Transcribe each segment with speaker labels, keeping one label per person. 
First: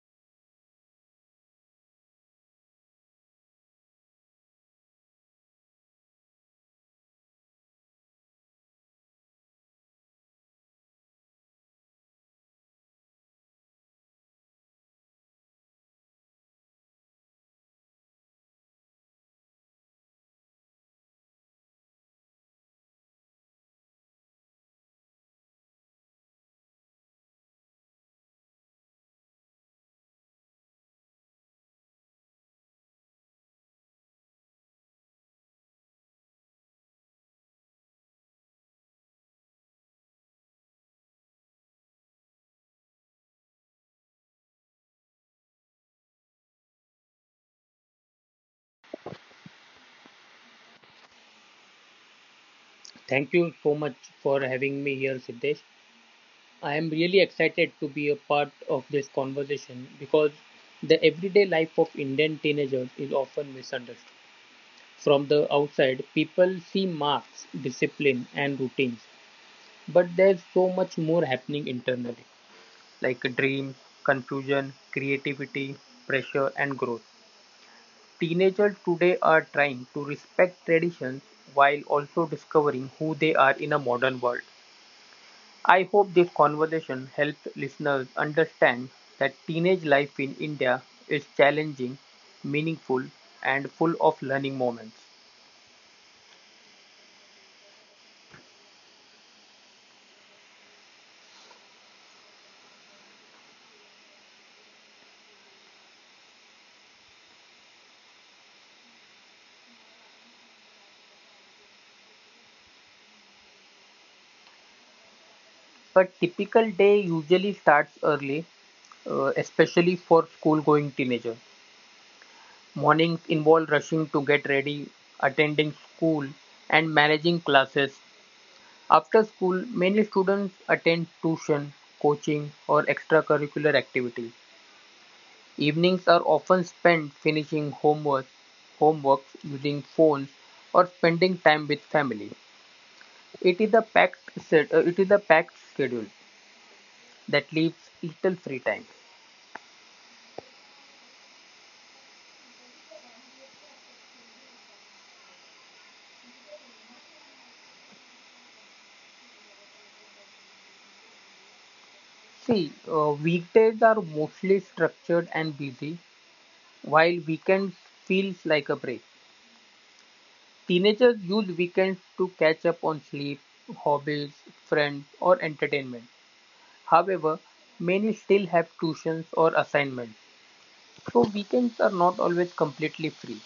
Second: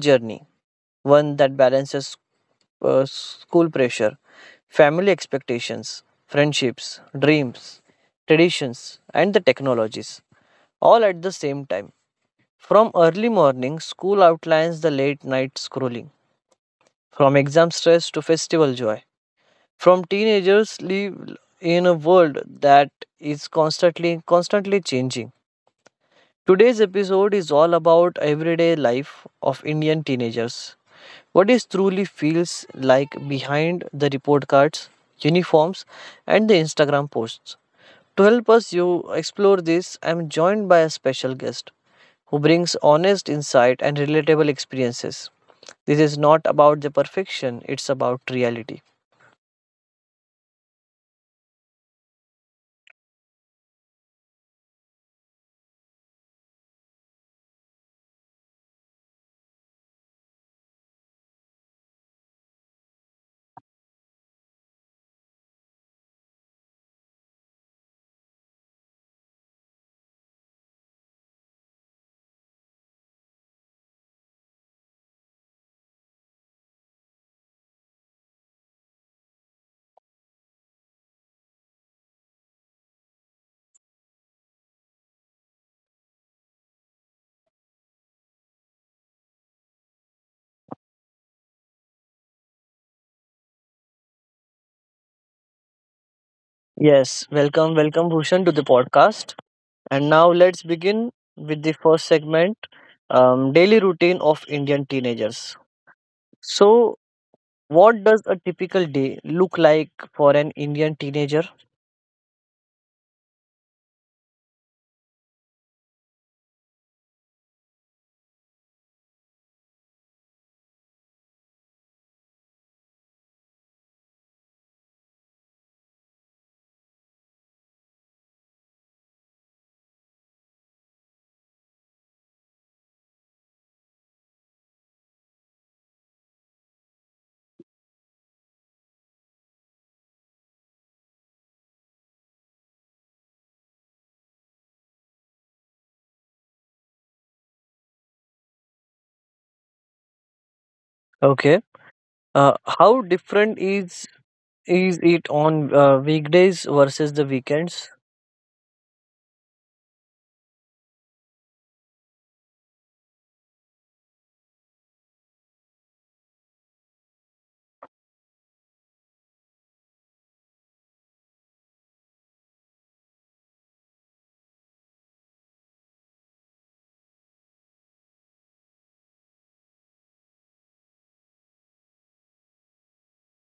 Speaker 1: journey, one that balances school pressure, family expectations, friendships, dreams, traditions, and the technologies, all at the same time. From early morning, school outlines the late night scrolling from exam stress to festival joy, from teenagers live in a world that is constantly changing. Today's episode is all about everyday life of Indian teenagers. What is truly feels like behind the report cards, uniforms, and the Instagram posts. To help us you explore this, I am joined by a special guest who brings honest insight and relatable experiences. This is not about the perfection, it's about reality.
Speaker 2: Thank you so much for having me here, Siddesh. I am really excited to be a part of this conversation because the everyday life of Indian teenagers is often misunderstood. From the outside, people see marks, discipline, and routines, but there's so much more happening internally, like dreams, confusion, creativity, pressure, and growth. Teenagers today are trying to respect traditions while also discovering who they are in a modern world. I hope this conversation helps listeners understand that teenage life in India is challenging, meaningful, and full of learning moments.
Speaker 1: Yes, welcome Bhushan to the podcast. And now let's begin with the first segment, daily routine of Indian teenagers. So, what does a typical day look like for an Indian teenager?
Speaker 2: A typical day usually starts early, especially for school going teenagers. Mornings involve rushing to get ready, attending school, and managing classes. After school, many students attend tuition, coaching, or extracurricular activities. Evenings are often spent finishing homework using phones or spending time with family. It is a packed schedule that leaves little free time.
Speaker 1: Okay, how different is it on weekdays versus the weekends?
Speaker 2: See, weekdays are mostly structured and busy, while weekends feels like a break. Teenagers use weekends to catch up on sleep, hobbies, friends, or entertainment. However, many still have tuitions or assignments. So weekends are not always completely free.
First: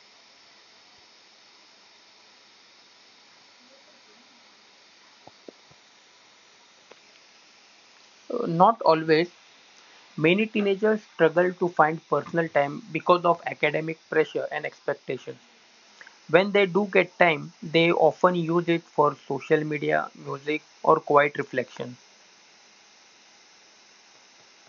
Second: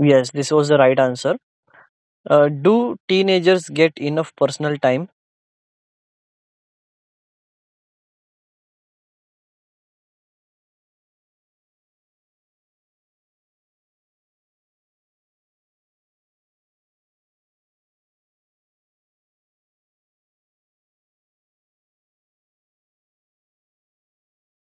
Speaker 1: Yes, this was the right answer. Do teenagers get enough personal time?
Speaker 2: Not always. Many teenagers struggle to find personal time because of academic pressure and expectations. When they do get time, they often use it for social media, music, or quiet reflection.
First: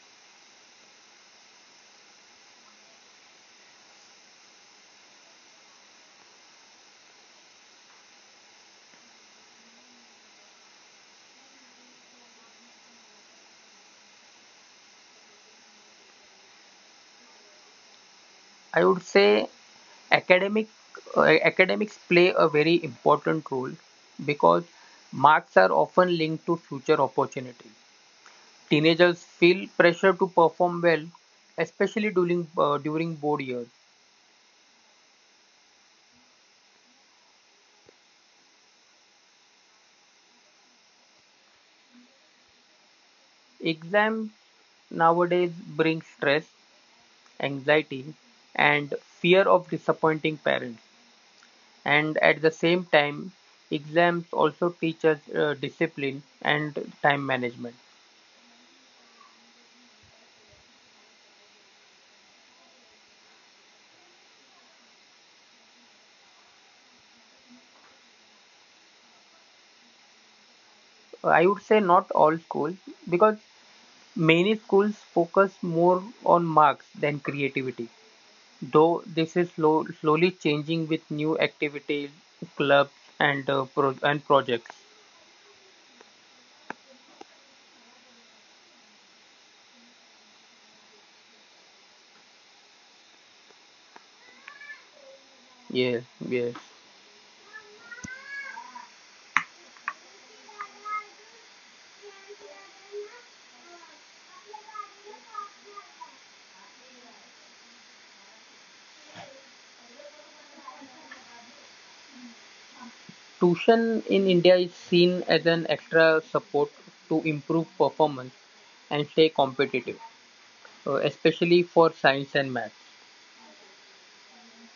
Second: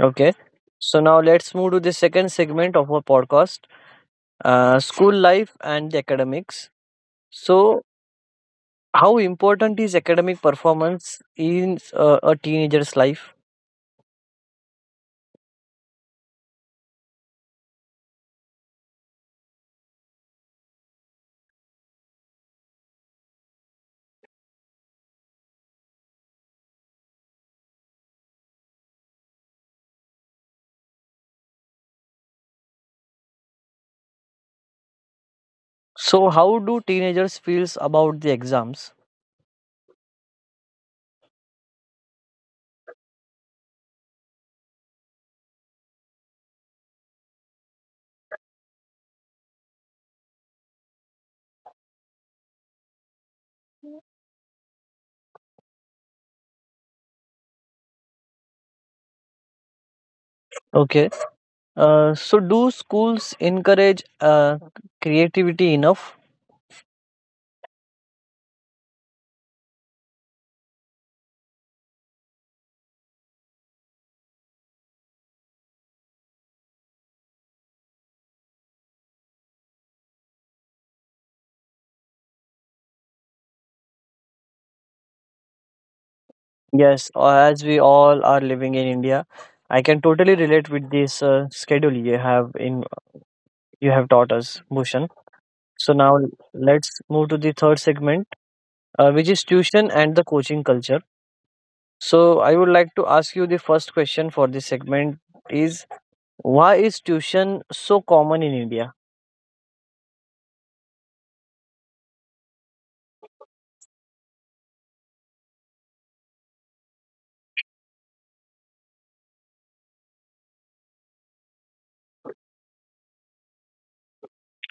Speaker 1: Okay, so now let's move to the second segment of our podcast, school life and the academics. So, how important is academic performance in a teenager's life?
Speaker 2: I would say academic academics play a very important role because marks are often linked to future opportunities. Teenagers feel pressure to perform well, especially during board years.
Speaker 1: So, how do teenagers feels about the exams?
Speaker 2: Exams nowadays bring stress, anxiety, and fear of disappointing parents. And at the same time, exams also teach us discipline and time management.
Speaker 1: Okay. So, do schools encourage creativity enough?
Speaker 2: I would say not all schools because many schools focus more on marks than creativity. Though this is slowly changing with new activities, clubs, and and projects.
Speaker 1: Yes, as we all are living in India, I can totally relate with this schedule you have in you have taught us, Bhushan. So
Speaker 2: Yes,
Speaker 1: now
Speaker 2: yes.
Speaker 1: let's move to the third segment, which is tuition and the coaching culture. So I would like to ask you the first question for this segment is, why is tuition so common in India?
Speaker 2: Tuition in India is seen as an extra support to improve performance and stay competitive, especially for science and math.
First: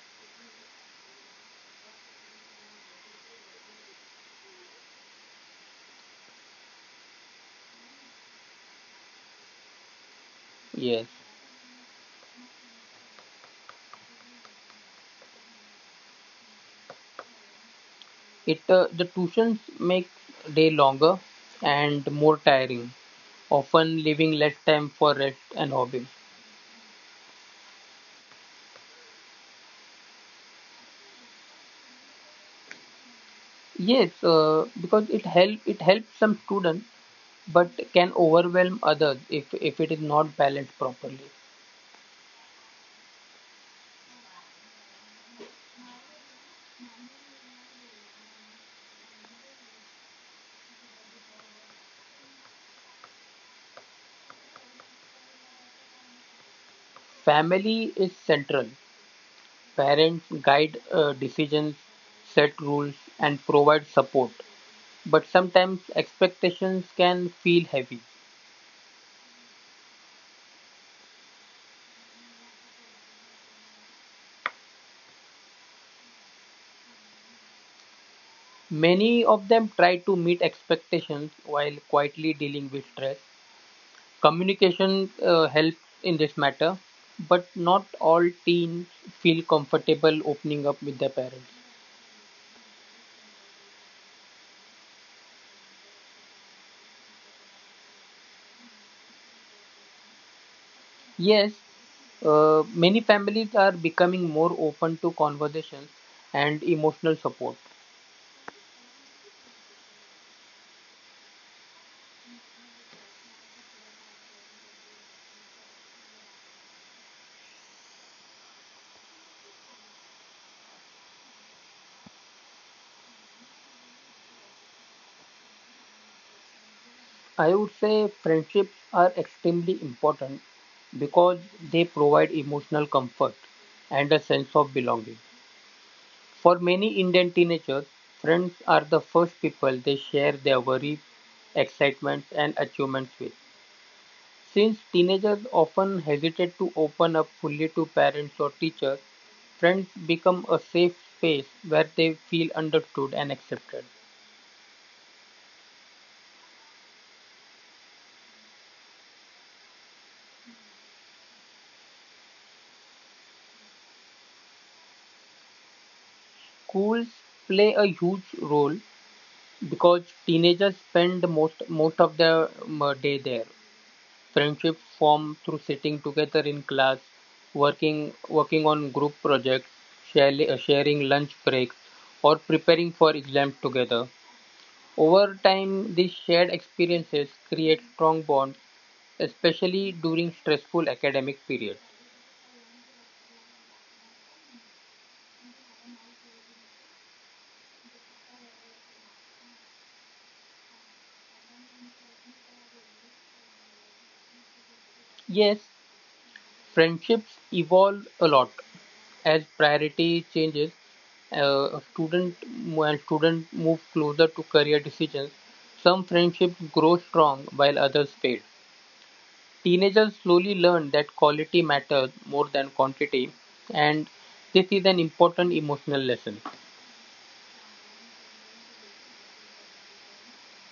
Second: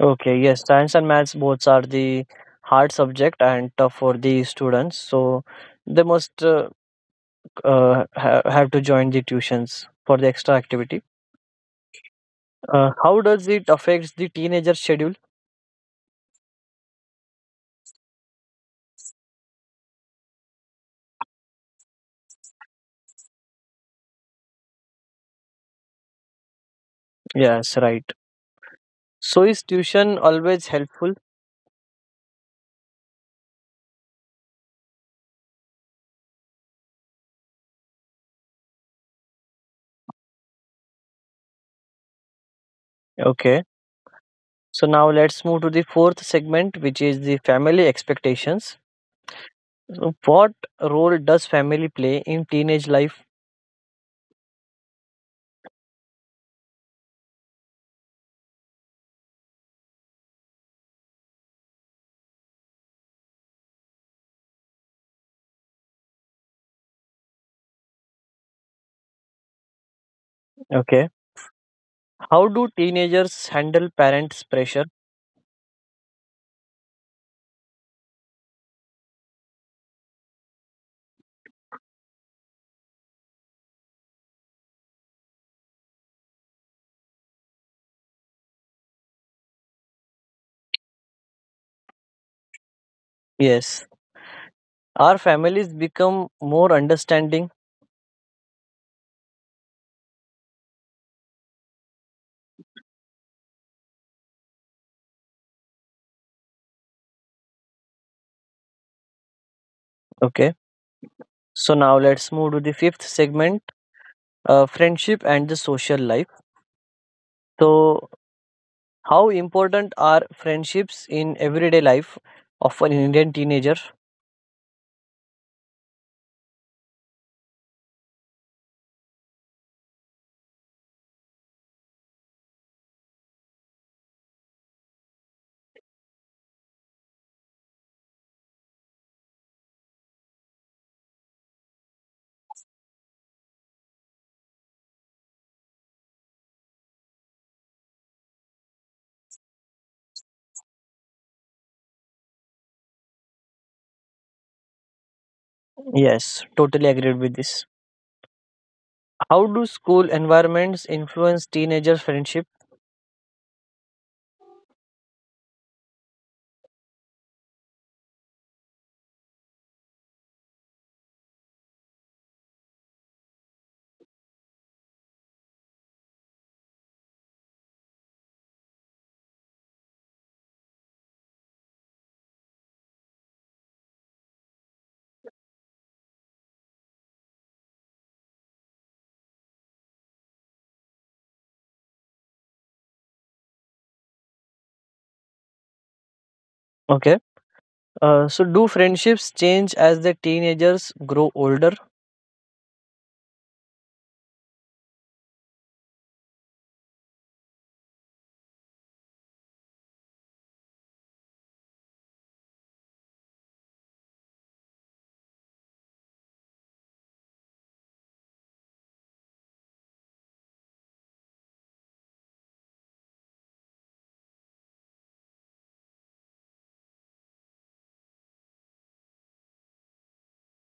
Speaker 1: Okay, yes, science and maths both are the hard subject and tough for the students. So they must have to join the tuitions for the extra activity.
Speaker 2: Yes,
Speaker 1: How does it affect the teenager schedule?
Speaker 2: it the tuitions make day longer and more tiring, often leaving less time for rest and hobby.
Speaker 1: Yes, right. So is tuition always helpful?
Speaker 2: Yes, because it helps some students, but can overwhelm others if it is not balanced properly.
Speaker 1: Okay. So now let's move to the fourth segment, which is the family expectations. So, what role does family play in teenage life?
Speaker 2: Family is central. Parents guide decisions, set rules, and provide support. But sometimes expectations can feel heavy.
Speaker 1: Okay. How do teenagers handle parents' pressure?
Speaker 2: Many of them try to meet expectations while quietly dealing with stress. Communication helps in this matter, but not all teens feel comfortable opening up with their parents.
Speaker 1: Yes. Our families become more understanding.
Speaker 2: Yes, many families are becoming more open to conversations and emotional support.
Speaker 1: Okay. So now let's move to the fifth segment, friendship and the social life. So, how important are friendships in everyday life of an Indian teenager?
Speaker 2: I would say friendships are extremely important because they provide emotional comfort and a sense of belonging. For many Indian teenagers, friends are the first people they share their worries, excitements, and achievements with. Since teenagers often hesitate to open up fully to parents or teachers, friends become a safe space where they feel understood and accepted.
Speaker 1: Yes, totally agreed with this. How do school environments influence teenagers' friendship?
Speaker 2: Schools play a huge role because teenagers spend most of their day there. Friendships form through sitting together in class, working on group projects, sharing lunch breaks, or preparing for exams together. Over time, these shared experiences create strong bonds, especially during stressful academic periods.
Speaker 1: Okay. So, do friendships change as the teenagers grow older?
Speaker 2: Yes, friendships evolve a lot as priority changes. A student when students move closer to career decisions, some friendships grow strong while others fade. Teenagers slowly learn that quality matters more than quantity, and this is an important emotional lesson.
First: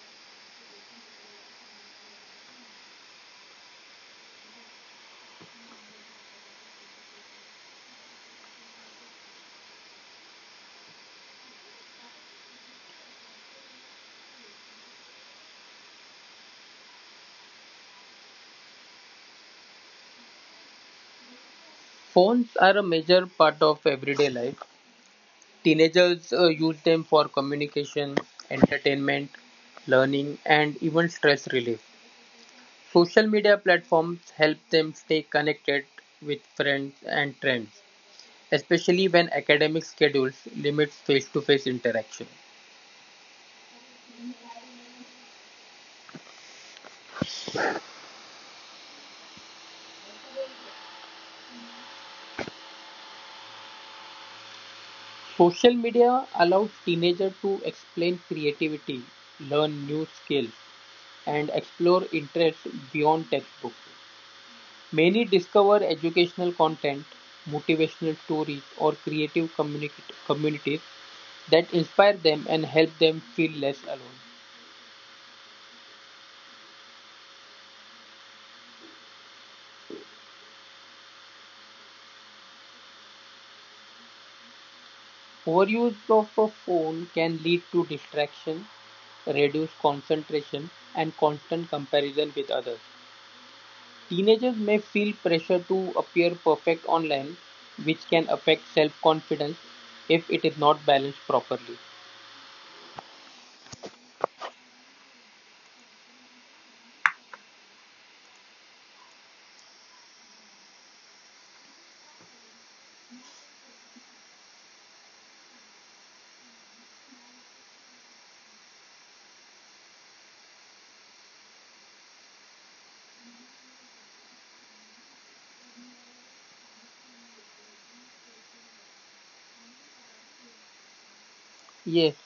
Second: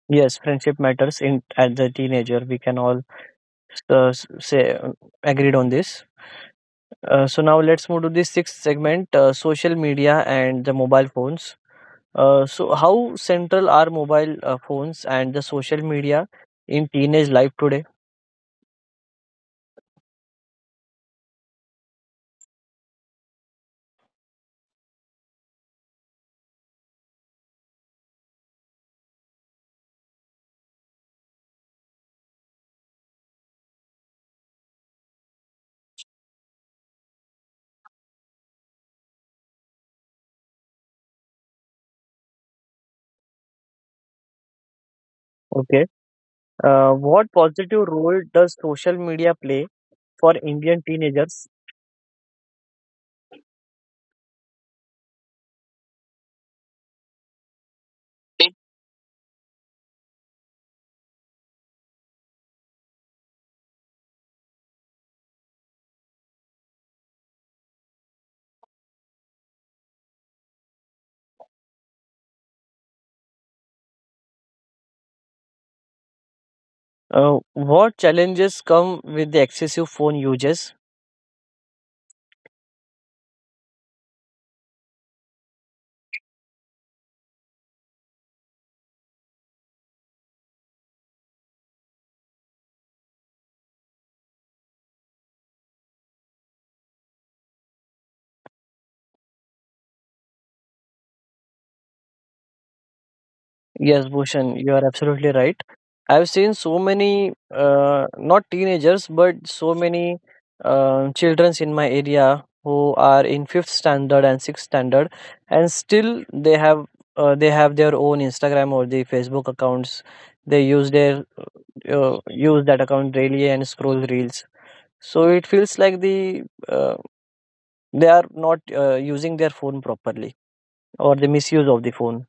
Speaker 1: Yes, friendship matters in as a teenager. We can all say agreed on this. So now let's move to the sixth segment: social media and the mobile phones. So, how central are mobile phones and the social media in teenage life today?
Speaker 2: Phones are a major part of everyday life. Teenagers use them for communication, entertainment, learning, and even stress relief. Social media platforms help them stay connected with friends and trends, especially when academic schedules limit face to face interaction.
Speaker 1: Okay. What positive role does social media play for Indian teenagers?
Speaker 2: Social media allows teenagers to explain creativity, learn new skills, and explore interests beyond textbooks. Many discover educational content, motivational stories, or communities that inspire them and help them feel less alone.
Speaker 1: What challenges come with the excessive phone usage?
Speaker 2: Overuse of a phone can lead to distraction, reduced concentration, and constant comparison with others. Teenagers may feel pressure to appear perfect online, which can affect self confidence if it is not balanced properly.
Speaker 1: Yes, Bhushan, you are absolutely right. I've seen so many, not teenagers, but so many childrens in my area who are in fifth standard and sixth standard, and still they have their own Instagram or the Facebook accounts. They use their use that account daily and scroll reels. So it feels like uh, they are not using their phone properly or the misuse of the
Speaker 2: Yes.
Speaker 1: phone.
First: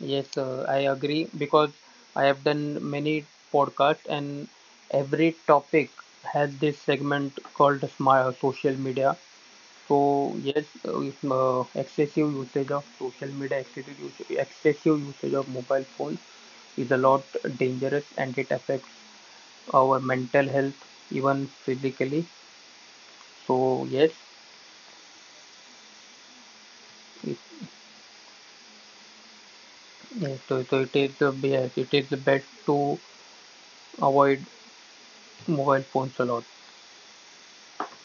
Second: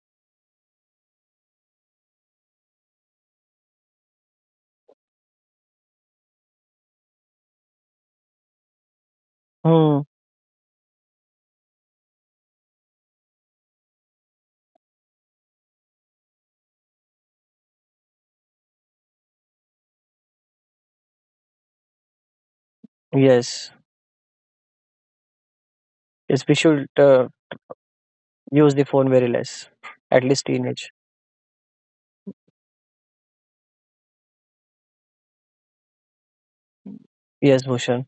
Speaker 2: Yes, I agree because I have done many podcasts and every topic has this segment called smart social media.
Speaker 1: Hmm.
Speaker 2: So yes, if, excessive usage of social media, excessive usage of mobile phones is a lot dangerous and it affects our mental health even physically.
Speaker 1: Yes.
Speaker 2: So yes,
Speaker 1: Yes, we should.
Speaker 2: it,
Speaker 1: Use the phone very less, at
Speaker 2: yes
Speaker 1: least
Speaker 2: so
Speaker 1: teenage.
Speaker 2: it is the best to avoid mobile phones a lot.
Speaker 1: Yes, Bhushan.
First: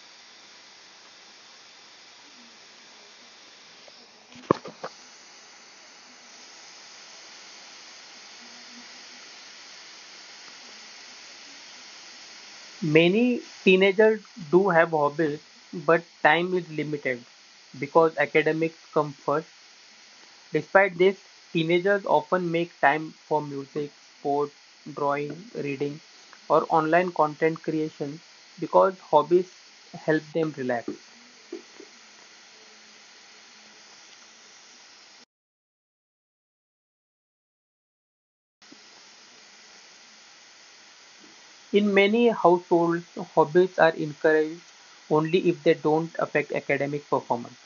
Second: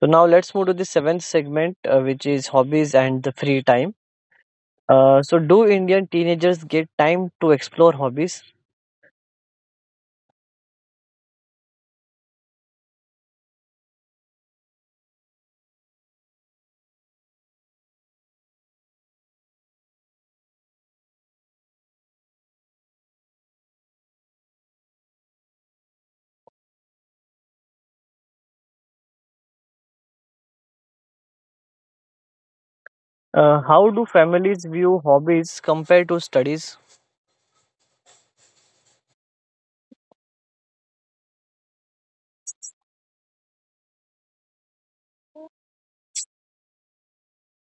Speaker 1: So now let's move to the seventh segment, which is hobbies and the free time. So, do Indian teenagers get time to explore hobbies?
Speaker 2: Many teenagers do have hobbies, but time is limited because academics come first. Despite this, teenagers often make time for music, sport, drawing, reading, or online content creation because hobbies help them relax.
Speaker 1: How do families view hobbies compared to studies?
Speaker 2: In many households, hobbies are encouraged only if they don't affect academic performance.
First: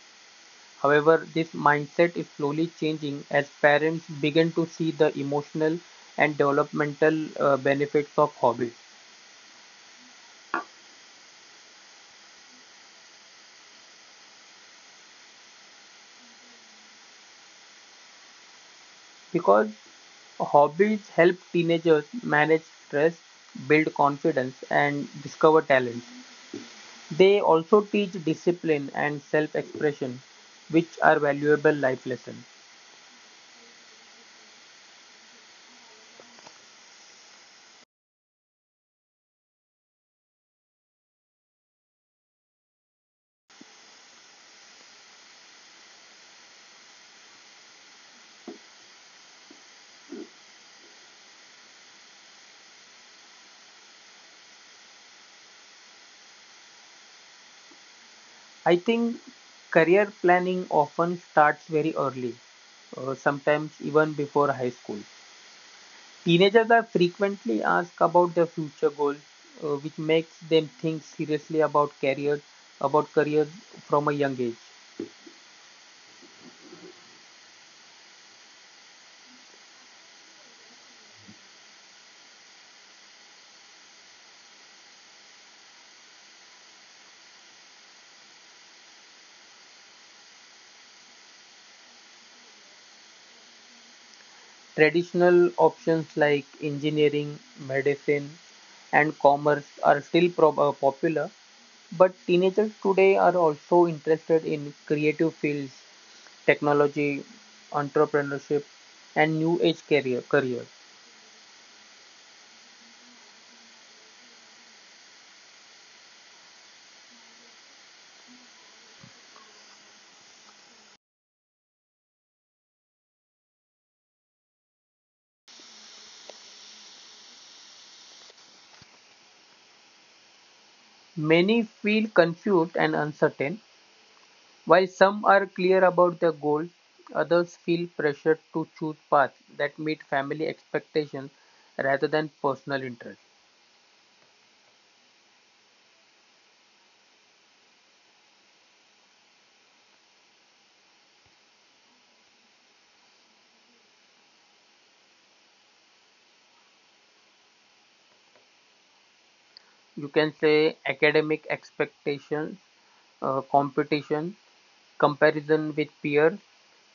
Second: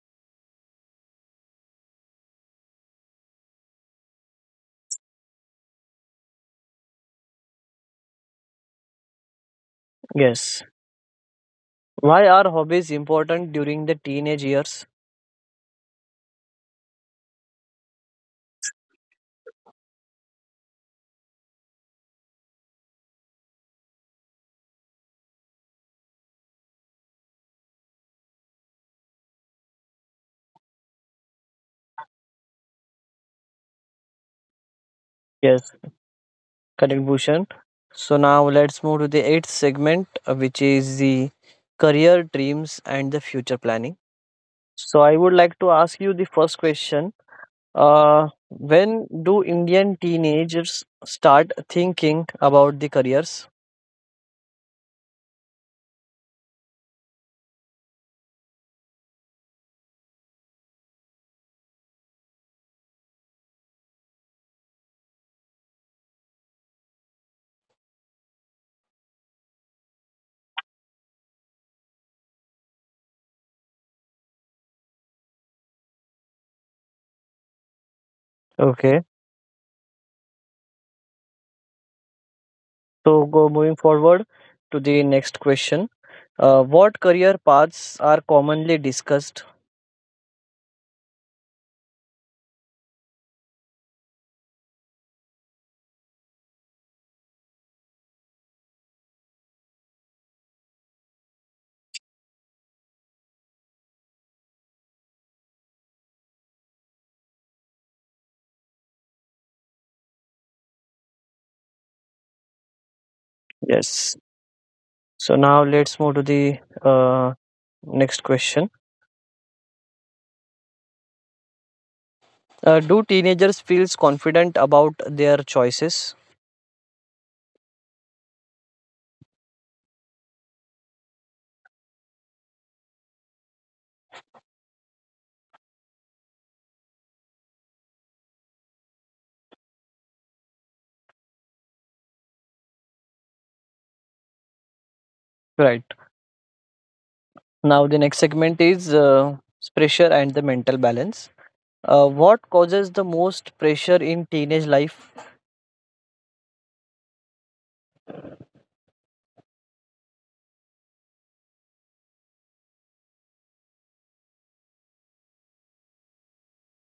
Speaker 2: However, this mindset is slowly changing as parents begin to see the emotional and developmental benefits of hobbies.
Speaker 1: Yes. Why are hobbies important during the teenage years?
Speaker 2: Because hobbies help teenagers manage stress, build confidence, and discover talents. They also teach discipline and self expression, which are valuable life lessons.
Speaker 1: Yes, correct, Bhushan. So now let's move to the eighth segment, which is the career dreams and the future planning. So I would like to ask you the first question. When do Indian teenagers start thinking about the careers?
Speaker 2: I think career planning often starts very early, sometimes even before high school. Teenagers are frequently asked about their future goal, which makes them think seriously about career from a young age.
Speaker 1: Okay, so go moving forward to the next question. What career paths are commonly discussed?
Speaker 2: Traditional options like engineering, medicine, and commerce are still popular, but teenagers today are also interested in creative fields, technology, entrepreneurship, and new age careers.
Speaker 1: Yes. So now let's move to the next question. Do teenagers feels confident about their choices?
Speaker 2: Many feel confused and uncertain. While some are clear about their goal, others feel pressured to choose paths that meet family expectations rather than personal interests.
Speaker 1: Right. Now the next segment is, pressure and the mental balance. What causes the most pressure in teenage life?
Speaker 2: You can say academic expectations, competition, comparison with peers,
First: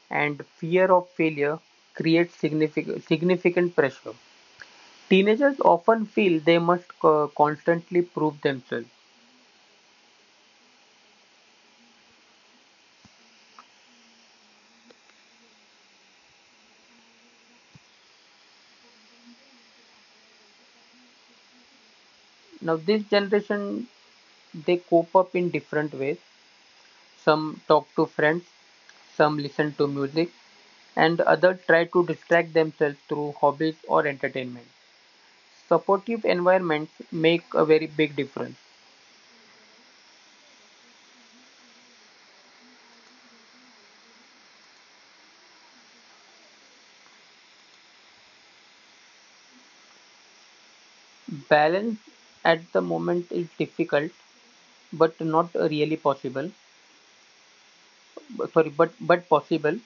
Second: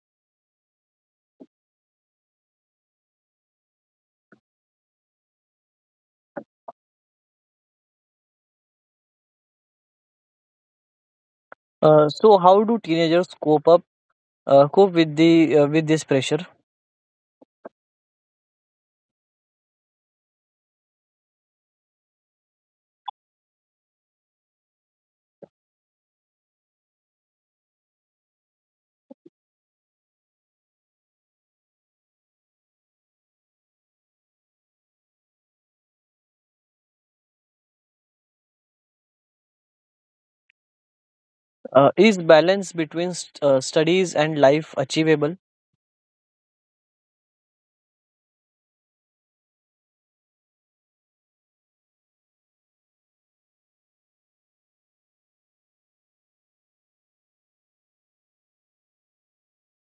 Speaker 2: and fear of failure create significant pressure. Teenagers often feel they must constantly prove themselves.
Speaker 1: So how do teenagers cope with the with this pressure?
Speaker 2: Now, this generation they cope up in different ways. Some talk to friends, some listen to music, and others try to distract themselves through hobbies or entertainment. Supportive environments make a very big difference.
Speaker 1: Is balance between studies and life achievable?
Speaker 2: Balance at the moment is difficult, but not really possible. Sorry, but possible.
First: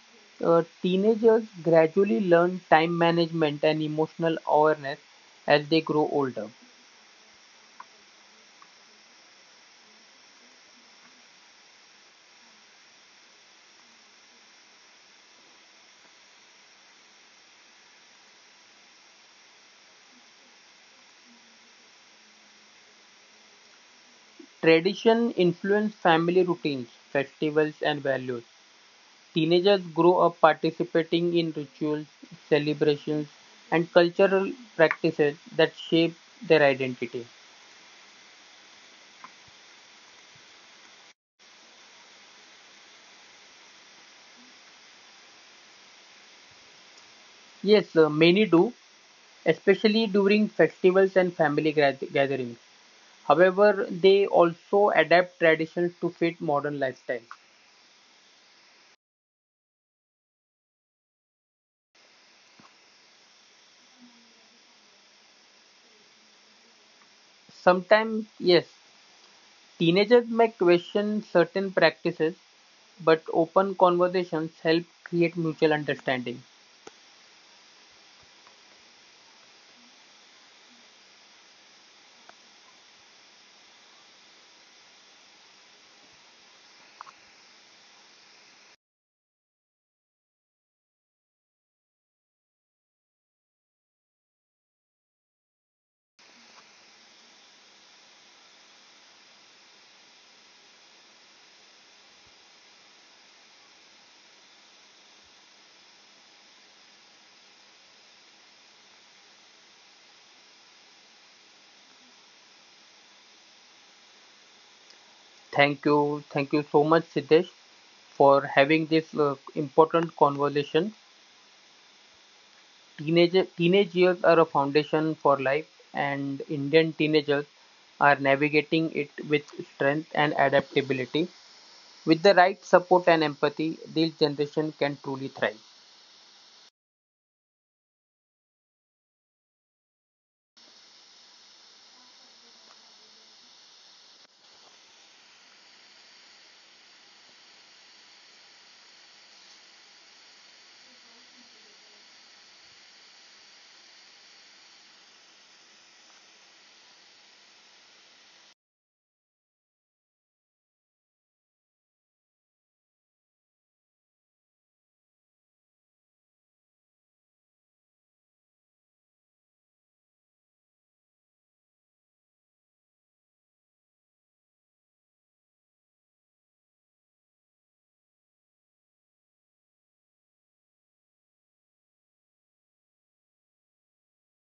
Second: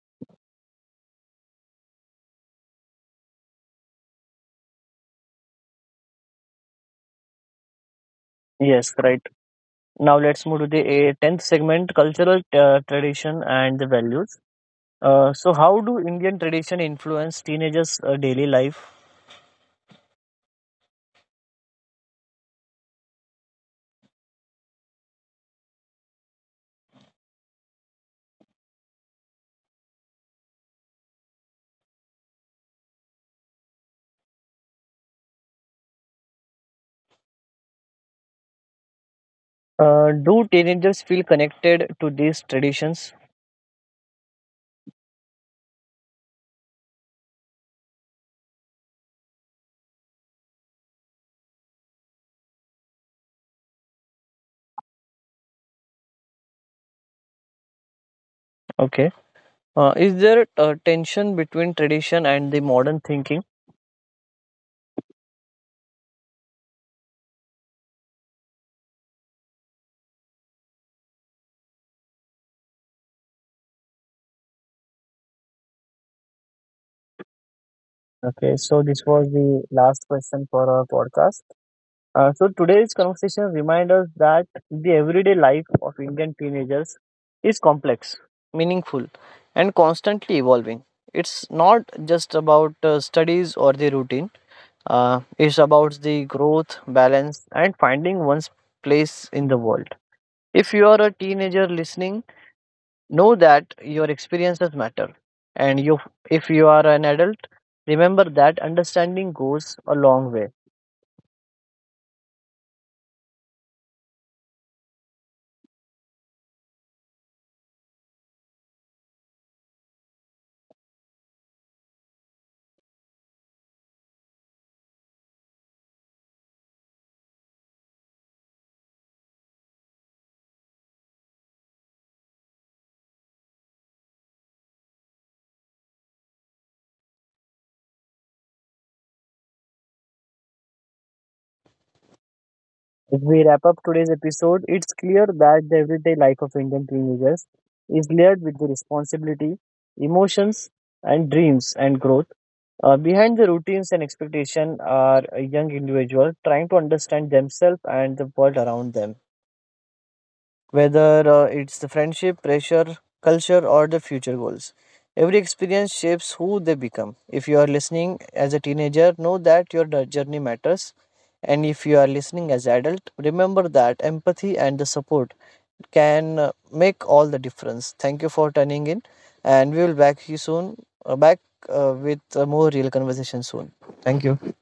Speaker 2: Teenagers gradually learn time management and emotional awareness as they grow older.
Speaker 1: Yes, right. Now let's move to the tenth segment: cultural tradition and the values. So, how do Indian tradition influence teenagers' daily life?
Speaker 2: Tradition influence family routines, festivals, and values. Teenagers grow up participating in rituals, celebrations, and cultural practices that shape their identity.
Speaker 1: Do teenagers feel connected to these traditions?
Speaker 2: Yes, many do, especially during festivals and family gatherings. However, they also adapt traditions to fit modern lifestyles.
Speaker 1: Okay. Is there a tension between tradition and the modern thinking?
Speaker 2: Sometimes, yes, teenagers may question certain practices, but open conversations help create mutual understanding.
Speaker 1: Okay, so this was the last question for our podcast. So today's conversation reminds us that the everyday life of Indian teenagers is complex, meaningful, and constantly evolving. It's not just about studies or the routine. It's about the growth, balance, and finding one's place in the world. If you are a teenager listening, know that your experiences matter, and you, if you are an adult, remember that understanding goes a long way.
Speaker 2: Thank you. Thank you so much, Siddesh, for having this important conversation. Teenage years are a foundation for life, and Indian teenagers are navigating it with strength and adaptability. With the right support and empathy, this generation can truly thrive.
Speaker 1: As we wrap up today's episode, it's clear that the everyday life of Indian teenagers is layered with the responsibility, emotions, and dreams and growth. Behind the routines and expectation are a young individual trying to understand themselves and the world around them, whether it's the friendship, pressure, culture, or the future goals. Every experience shapes who they become. If you are listening as a teenager, know that your journey matters. And if you are listening as adult, remember that empathy and the support can make all the difference. Thank you for tuning in, and we will back you soon. Back with more real conversation soon. Thank you.